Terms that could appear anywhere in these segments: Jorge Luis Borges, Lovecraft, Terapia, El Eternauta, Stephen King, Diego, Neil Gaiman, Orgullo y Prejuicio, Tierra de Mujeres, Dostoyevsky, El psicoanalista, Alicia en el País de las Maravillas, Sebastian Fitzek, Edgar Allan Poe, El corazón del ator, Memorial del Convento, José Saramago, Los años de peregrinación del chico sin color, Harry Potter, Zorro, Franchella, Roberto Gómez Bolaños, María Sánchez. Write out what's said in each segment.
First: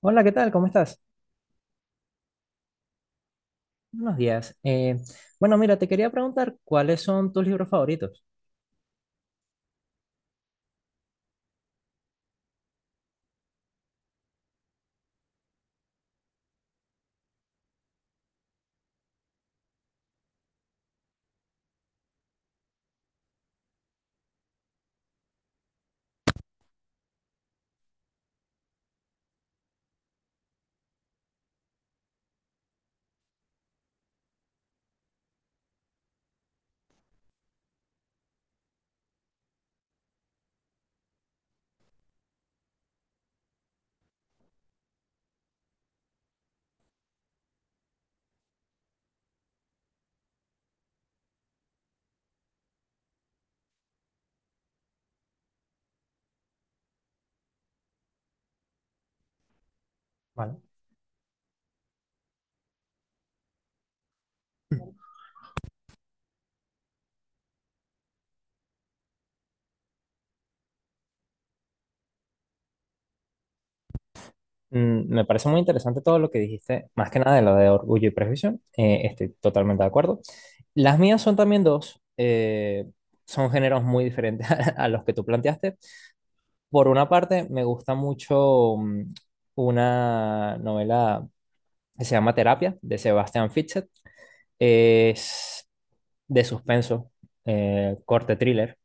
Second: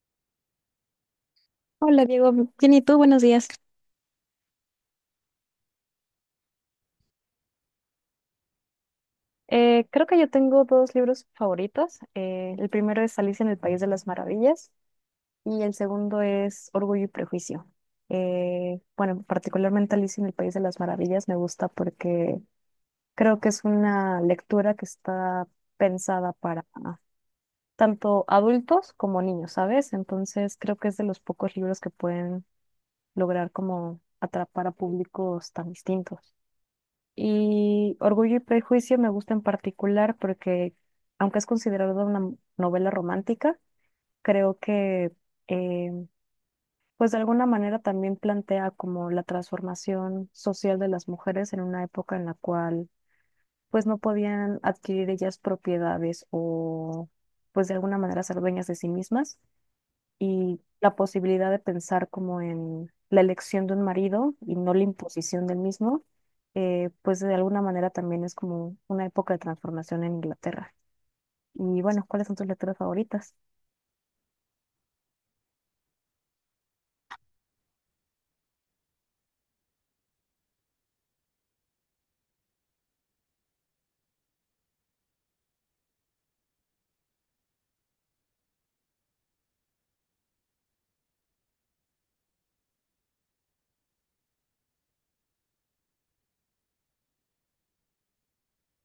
Hola, ¿qué tal? ¿Cómo estás? Hola Diego, bien y tú, buenos días. Buenos días. Bueno, mira, te quería preguntar cuáles son tus libros favoritos. Creo que yo tengo dos libros favoritos. El primero es Alicia en el País de las Maravillas y el segundo es Orgullo y Prejuicio. Bueno, particularmente Alicia en el País de las Maravillas me gusta porque creo que es una lectura que está pensada para tanto adultos como niños, ¿sabes? Entonces creo que es de los pocos libros que pueden lograr como atrapar a públicos tan distintos. Y Orgullo y Prejuicio me gusta en particular porque, aunque es considerada una novela romántica, creo que, eh, pues de alguna manera también plantea como la transformación social de las mujeres en una época en la cual, pues no podían adquirir ellas propiedades o, pues de alguna manera ser dueñas de sí mismas Vale. y la posibilidad de pensar como en la elección de un marido y no la imposición del mismo, pues de alguna manera también es como una época de transformación en Inglaterra. Y bueno, ¿cuáles son tus lecturas favoritas? Me parece muy interesante todo lo que dijiste, más que nada de lo de Orgullo y Prejuicio. Estoy totalmente de acuerdo. Las mías son también dos. Son géneros muy diferentes a los que tú planteaste. Por una parte, me gusta mucho una novela que se llama Terapia, de Sebastian Fitzek. Es de suspenso, corte thriller.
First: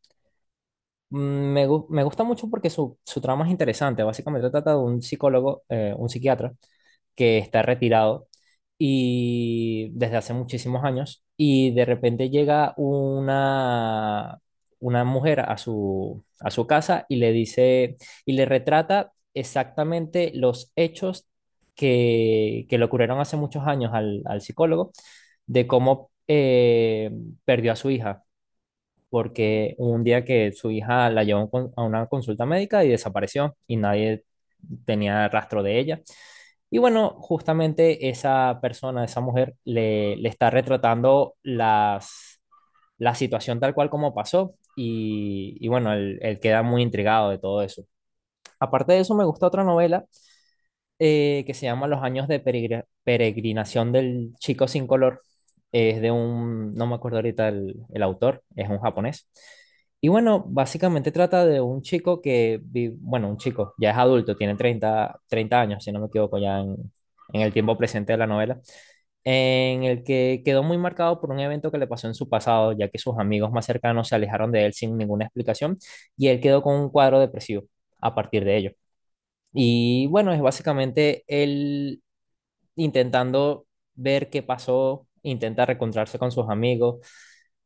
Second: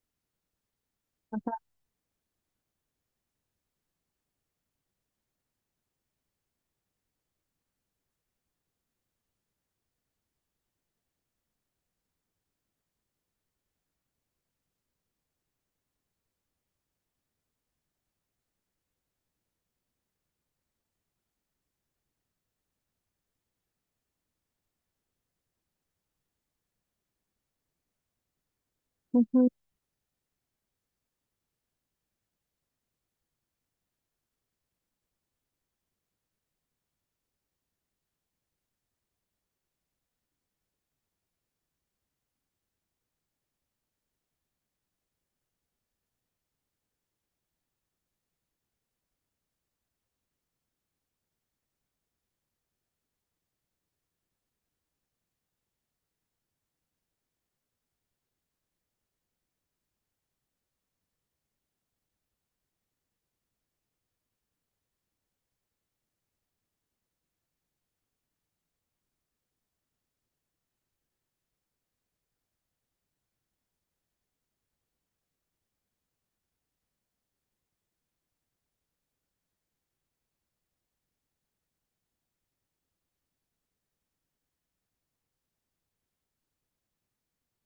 Me gusta mucho porque su trama es interesante. Básicamente trata de un psicólogo, un psiquiatra, que está retirado y desde hace muchísimos años, y de repente llega una mujer a a su casa y le dice y le retrata exactamente los hechos que le ocurrieron hace muchos años al psicólogo de cómo perdió a su hija Ujú. porque hubo un día que su hija la llevó a a una consulta médica y desapareció y nadie tenía rastro de ella. Y bueno, justamente esa persona, esa mujer, le está retratando la situación tal cual como pasó. Y bueno, él queda muy intrigado de todo eso. Aparte de eso, me gusta otra novela que se llama Los años de peregrinación del chico sin color. Es de un, no me acuerdo ahorita el autor, es un japonés. Y bueno, básicamente trata de un chico que, bueno, un chico, ya es adulto, tiene treinta años, si no me equivoco, ya en el tiempo presente de la novela, en el que quedó muy marcado por un evento que le pasó en su pasado, ya que sus amigos más cercanos se alejaron de él sin ninguna explicación y él quedó con un cuadro depresivo a partir de ello. Y bueno, es básicamente él intentando ver qué pasó, intenta reencontrarse con sus amigos.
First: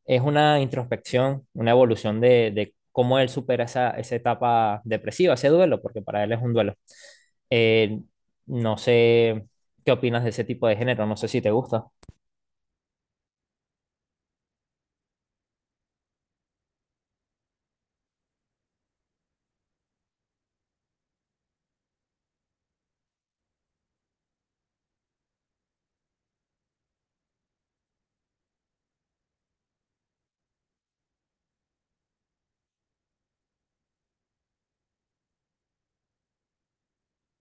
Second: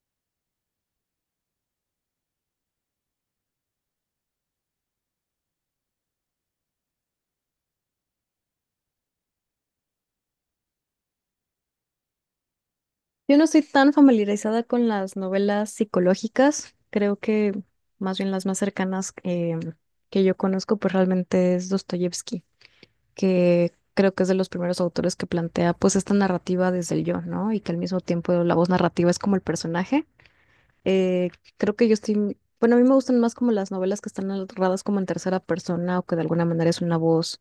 Es una introspección, una evolución de cómo él supera esa etapa depresiva, ese duelo, porque para él es un duelo. Eh, no sé qué opinas de ese tipo de género, no sé si te gusta. Yo no estoy tan familiarizada con las novelas psicológicas, creo que más bien las más cercanas que yo conozco, pues realmente es Dostoyevsky, que creo que es de los primeros autores que plantea pues esta narrativa desde el yo, ¿no? Y que al mismo tiempo la voz narrativa es como el personaje. Eh, Creo que yo estoy, bueno, a mí me gustan más como las novelas que están narradas como en tercera persona o que de alguna manera es una voz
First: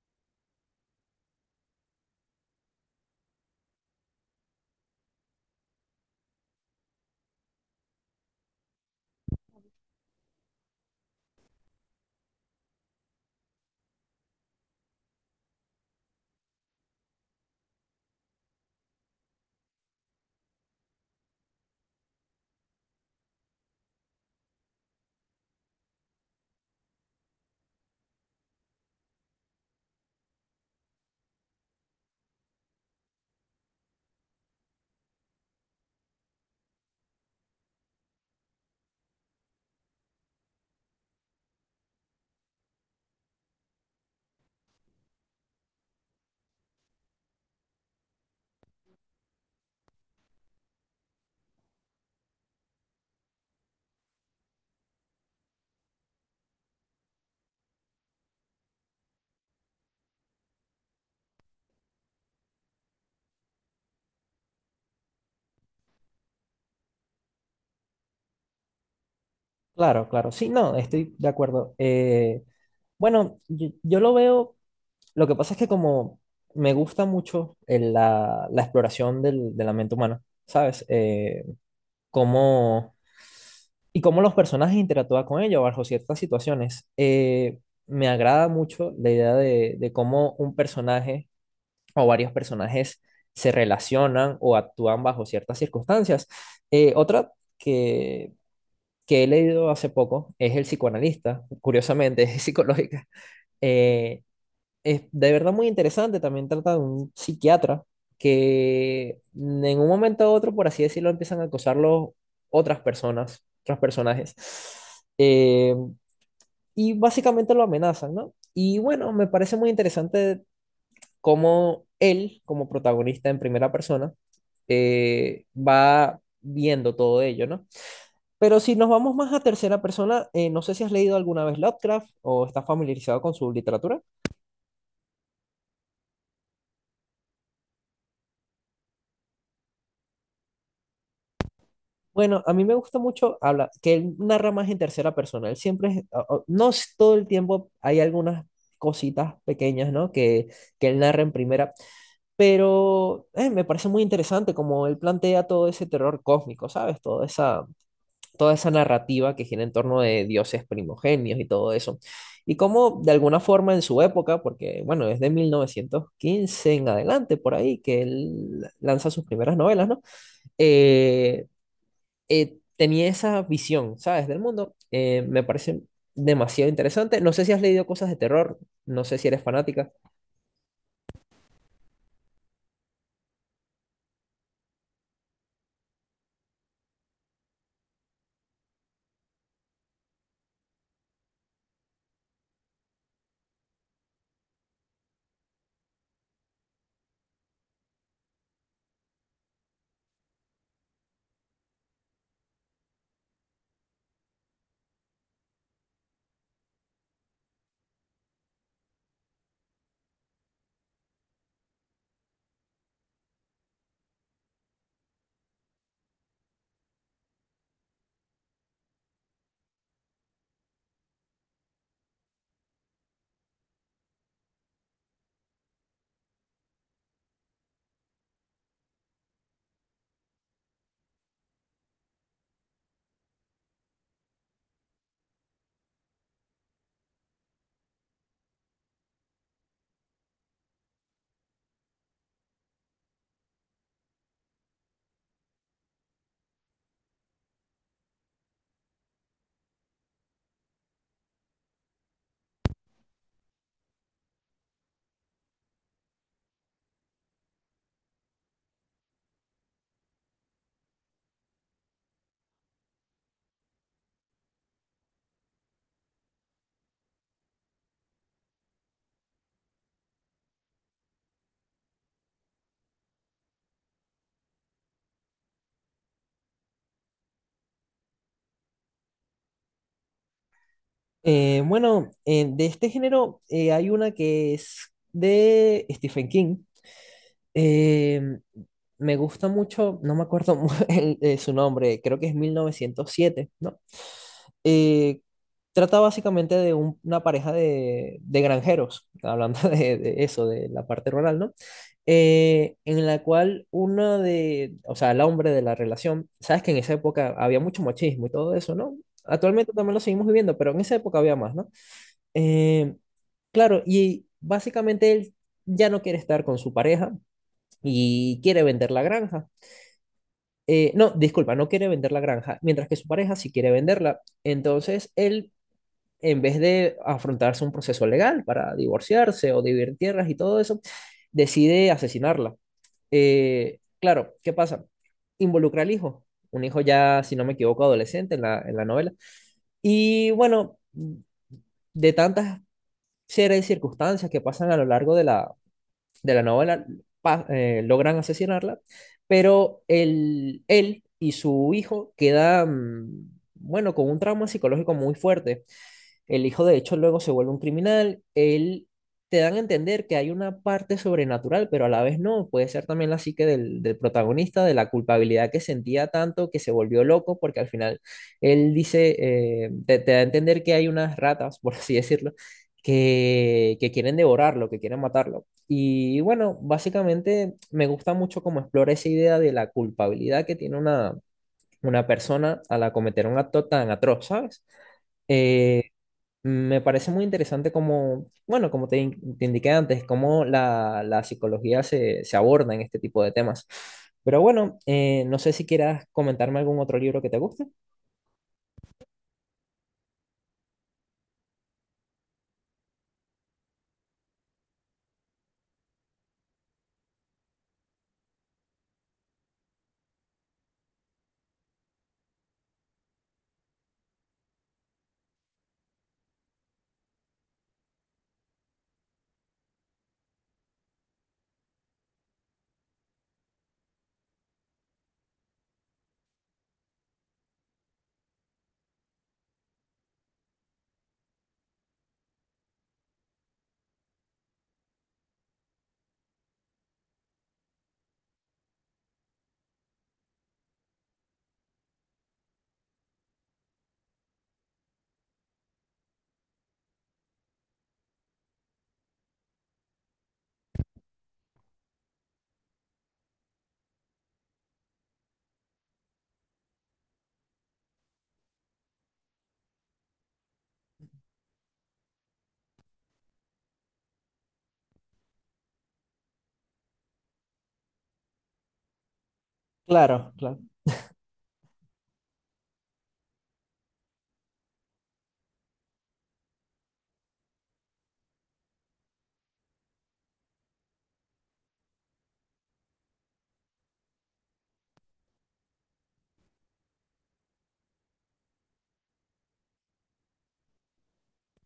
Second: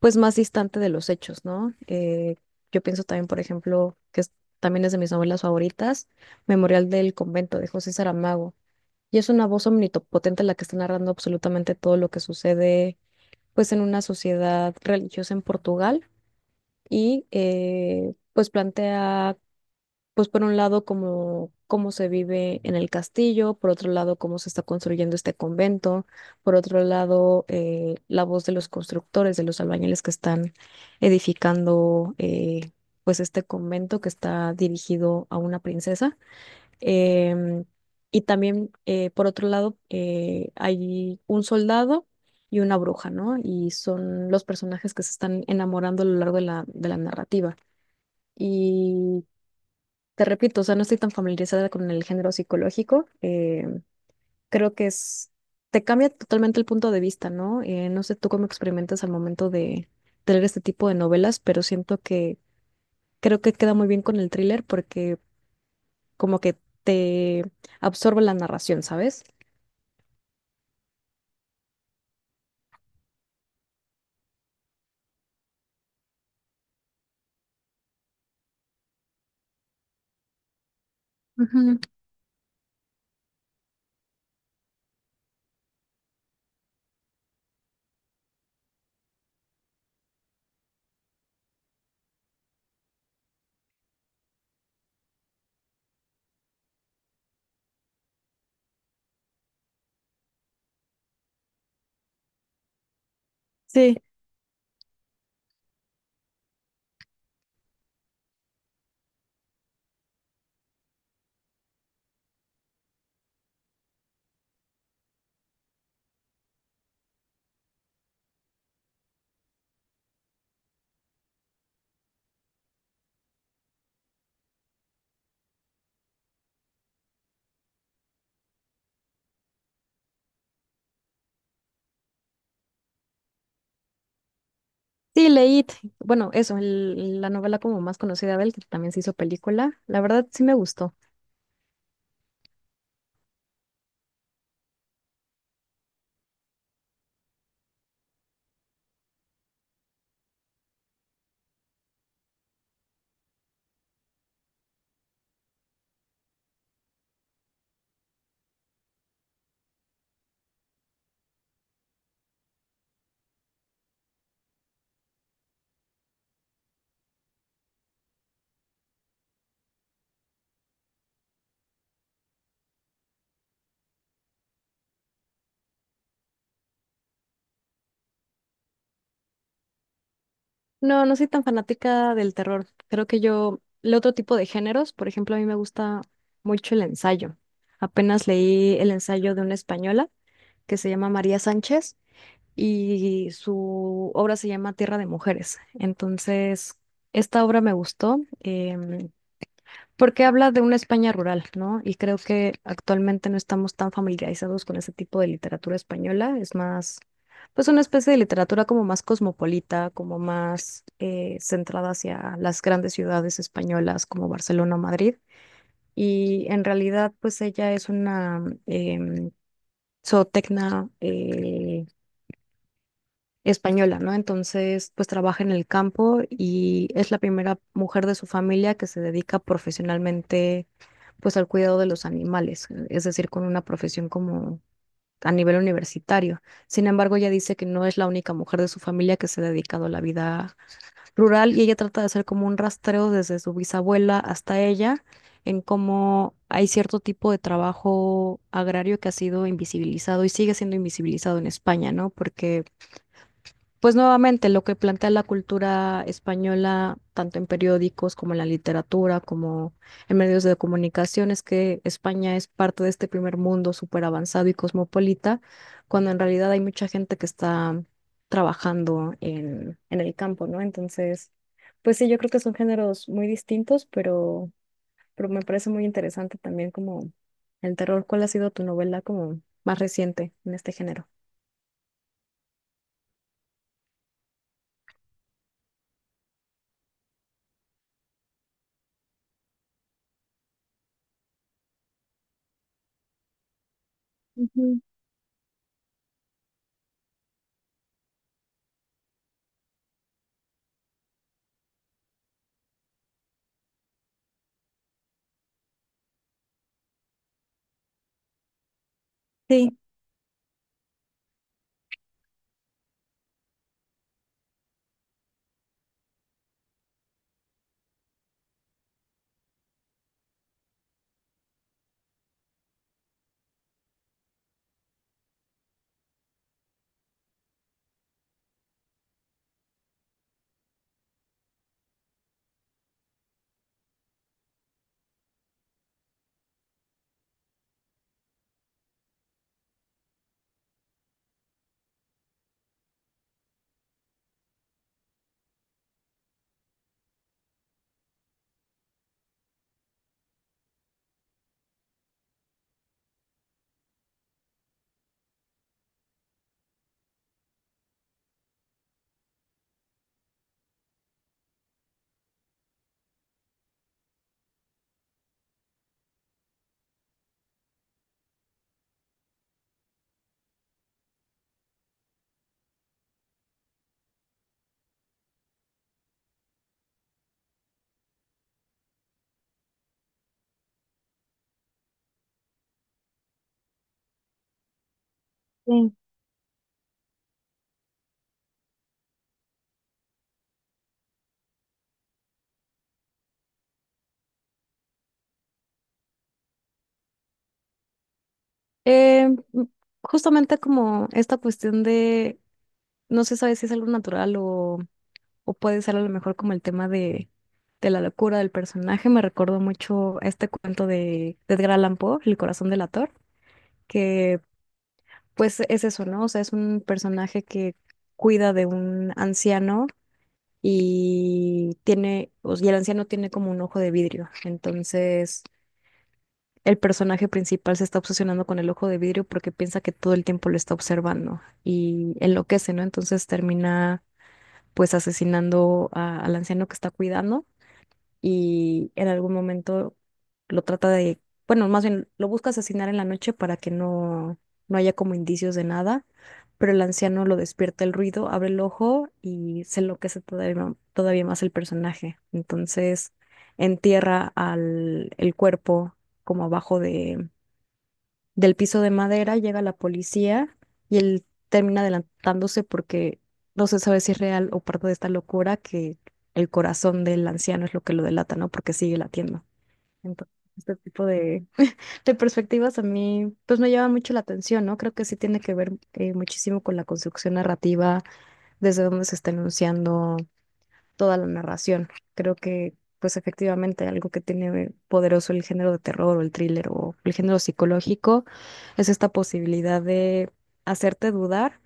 pues más distante de los hechos, ¿no? Yo pienso también, por ejemplo, también es de mis novelas favoritas, Memorial del Convento de José Saramago. Y es una voz omnipotente la que está narrando absolutamente todo lo que sucede pues en una sociedad religiosa en Portugal y pues plantea pues por un lado cómo, cómo se vive en el castillo, por otro lado cómo se está construyendo este convento, por otro lado la voz de los constructores, de los albañiles que están edificando pues este convento que está dirigido a una princesa. Em, y también por otro lado hay un soldado y una bruja, ¿no? Y son los personajes que se están enamorando a lo largo de de la narrativa. Y te repito, o sea, no estoy tan familiarizada con el género psicológico. Creo que es, te cambia totalmente el punto de vista, ¿no? No sé tú cómo experimentas al momento de leer este tipo de novelas, pero siento que creo que queda muy bien con el thriller porque como que te absorbe la narración, ¿sabes? Claro, claro. Sí, no, estoy de acuerdo. Bueno, yo lo veo. Lo que pasa es que como me gusta mucho la exploración de la mente humana, ¿sabes? Ujú. cómo, ¿Y cómo los personajes interactúan con ella bajo ciertas situaciones? Me agrada mucho la idea de cómo un personaje o varios personajes se relacionan o actúan bajo ciertas circunstancias. Otra que, que he leído hace poco es El psicoanalista, curiosamente, es psicológica. Sí. Eh, es de verdad muy interesante. También trata de un psiquiatra que en un momento u otro, por así decirlo, empiezan a acosarlo otras personas, otros personajes. Eh, y básicamente lo amenazan, ¿no? Y bueno, me parece muy interesante cómo él, como protagonista en primera persona, va viendo todo ello, ¿no? Pero si nos vamos más a tercera persona, no sé si has leído alguna vez Lovecraft o estás familiarizado con su literatura. Sí, leí, bueno, eso, la novela como más conocida de él, que también se hizo película. La verdad sí me gustó. Bueno, a mí me gusta mucho habla, que él narra más en tercera persona. Él siempre es, no es todo el tiempo, hay algunas cositas pequeñas, ¿no? Que él narra en primera, pero me parece muy interesante como él plantea todo ese terror cósmico, ¿sabes? Toda esa narrativa que gira en torno de dioses primogenios y todo eso. Y cómo de alguna forma en su época, porque bueno, es de 1915 en adelante, por ahí, que él lanza sus primeras novelas, ¿no? eh, Tenía esa visión, ¿sabes? Del mundo. Me parece demasiado interesante. No sé si has leído cosas de terror, no sé si eres fanática. No, no soy tan fanática del terror. Creo que yo, el otro tipo de géneros, por ejemplo, a mí me gusta mucho el ensayo. Apenas leí el ensayo de una española que se llama María Sánchez y su obra se llama Tierra de Mujeres. Entonces, esta obra me gustó. Porque habla de una España rural, ¿no? Y creo que actualmente no estamos tan familiarizados con ese tipo de literatura española, es más, pues una especie de literatura como más cosmopolita, como más centrada hacia las grandes ciudades españolas como Barcelona o Madrid. Y en realidad, pues ella es una zootecna española, ¿no? Entonces, pues trabaja en el campo y es la primera mujer de su familia que se dedica profesionalmente pues al cuidado de los animales, es decir, con una profesión como a nivel universitario. Sin embargo, ella dice que no es la única mujer de su familia que se ha dedicado a la vida rural y ella trata de hacer como un rastreo desde su bisabuela hasta ella en cómo hay cierto tipo de trabajo agrario que ha sido invisibilizado y sigue siendo invisibilizado en España, ¿no? Porque pues nuevamente lo que plantea la cultura española, tanto en periódicos como en la literatura, como en medios de comunicación, es que España es parte de este primer mundo súper avanzado y cosmopolita, cuando en realidad hay mucha gente que está trabajando en el campo, ¿no? Entonces, pues sí, yo creo que son géneros muy distintos, pero me parece muy interesante también como el terror. ¿Cuál ha sido tu novela como más reciente en este género? Bueno, de este género hay una que es de Stephen King. Eh, Me gusta mucho, no me acuerdo su nombre, creo que es 1907, ¿no? Ujú. Eh, Trata básicamente de una pareja de granjeros, hablando de eso, de la parte rural, ¿no? En la cual uno de, o sea, el hombre de la relación, sabes que en esa época había mucho machismo y todo eso, ¿no? Actualmente Sí, también lo seguimos viviendo, pero en esa época había más, ¿no? Eh, Claro, y básicamente él ya no quiere estar con su pareja y quiere vender la granja. No, disculpa, no quiere vender la granja, mientras que su pareja sí quiere venderla. Entonces él, en vez de afrontarse un proceso legal para divorciarse o dividir tierras y todo eso, decide asesinarla. Claro, ¿qué pasa? Involucra al hijo, un hijo ya, si no me equivoco, adolescente en en la novela. Y bueno, de tantas series de circunstancias que pasan a lo largo de de la novela logran asesinarla, pero él y su hijo quedan, bueno, con un trauma psicológico muy fuerte. El hijo, de hecho, luego se vuelve un criminal. Él te dan a entender que hay una parte sobrenatural, pero a la vez no. Puede ser también la psique del protagonista, de la culpabilidad que sentía tanto que se volvió loco, porque al final él dice, te da a entender que hay unas ratas, por así decirlo, que quieren devorarlo, que quieren matarlo. Y bueno, básicamente me gusta mucho cómo explora esa idea de la culpabilidad que tiene una persona al cometer un acto tan atroz, ¿sabes? Eh, sí. Me parece muy interesante como, bueno, como te indiqué antes, cómo la psicología se aborda en este tipo de temas. Pero bueno, no sé si quieras comentarme algún otro libro que te guste. Eh, m- Justamente como esta cuestión de, no se sabe si es algo natural o puede ser a lo mejor como el tema de la locura del personaje, me recordó mucho a este cuento de Edgar Allan Poe, El corazón del ator, que pues es eso, ¿no? O sea, es un personaje que cuida de un anciano y tiene, o sea, y el anciano tiene como un ojo de vidrio, entonces el personaje principal se está obsesionando con el ojo de vidrio porque piensa que todo el tiempo lo está observando y enloquece, ¿no? Entonces termina pues al anciano que está cuidando y en algún momento lo trata de, bueno, más bien lo busca asesinar en la noche para que no, no haya como indicios de nada, pero el anciano lo despierta el ruido, abre el ojo y se enloquece todavía, todavía más el personaje. Entonces entierra al, el cuerpo como abajo de, del piso de madera, llega la policía y él termina adelantándose porque no se sabe si es real o parte de esta locura que el corazón del anciano es lo que lo delata, ¿no? Porque sigue latiendo. Entonces, Claro, claro. este tipo de perspectivas a mí, pues me llama mucho la atención, ¿no? Creo que sí tiene que ver muchísimo con la construcción narrativa, desde dónde se está enunciando, toda la narración. Creo que, pues efectivamente, algo que tiene poderoso el género de terror o el thriller o el género psicológico es esta posibilidad de hacerte dudar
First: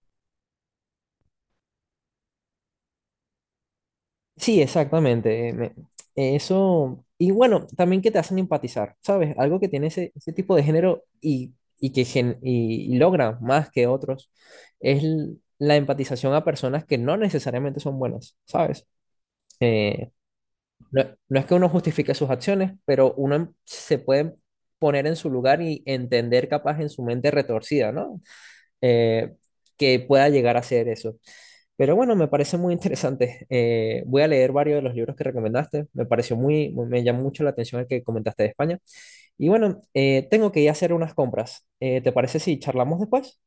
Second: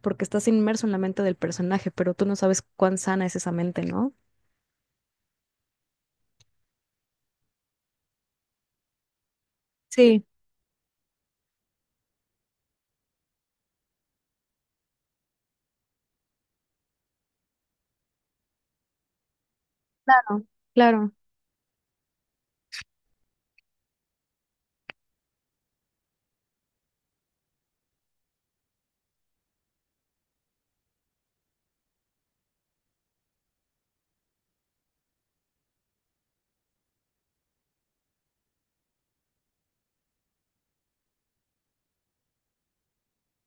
porque estás inmerso en la mente del personaje, pero tú no sabes cuán sana es esa mente, ¿no? Sí, exactamente. Eso, y bueno, también que te hacen empatizar, ¿sabes? Algo que tiene Sí. ese tipo de género y logra más que otros es la empatización a personas que no necesariamente son buenas, ¿sabes? Eh, Claro, No, claro. no es que uno justifique sus acciones, pero se puede poner en su lugar y entender capaz en su mente retorcida, ¿no? Eh, que pueda llegar a ser eso. Pero bueno, me parece muy interesante. Voy a leer varios de los libros que recomendaste. Me pareció muy, me llamó mucho la atención el que comentaste de España. Y bueno, tengo que ir a hacer unas compras. ¿Te parece si charlamos después?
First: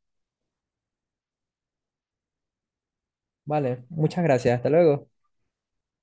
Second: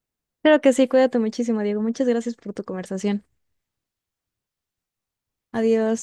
Claro que sí, cuídate muchísimo, Diego. Muchas gracias por tu conversación. Vale, muchas gracias. Hasta luego. Adiós.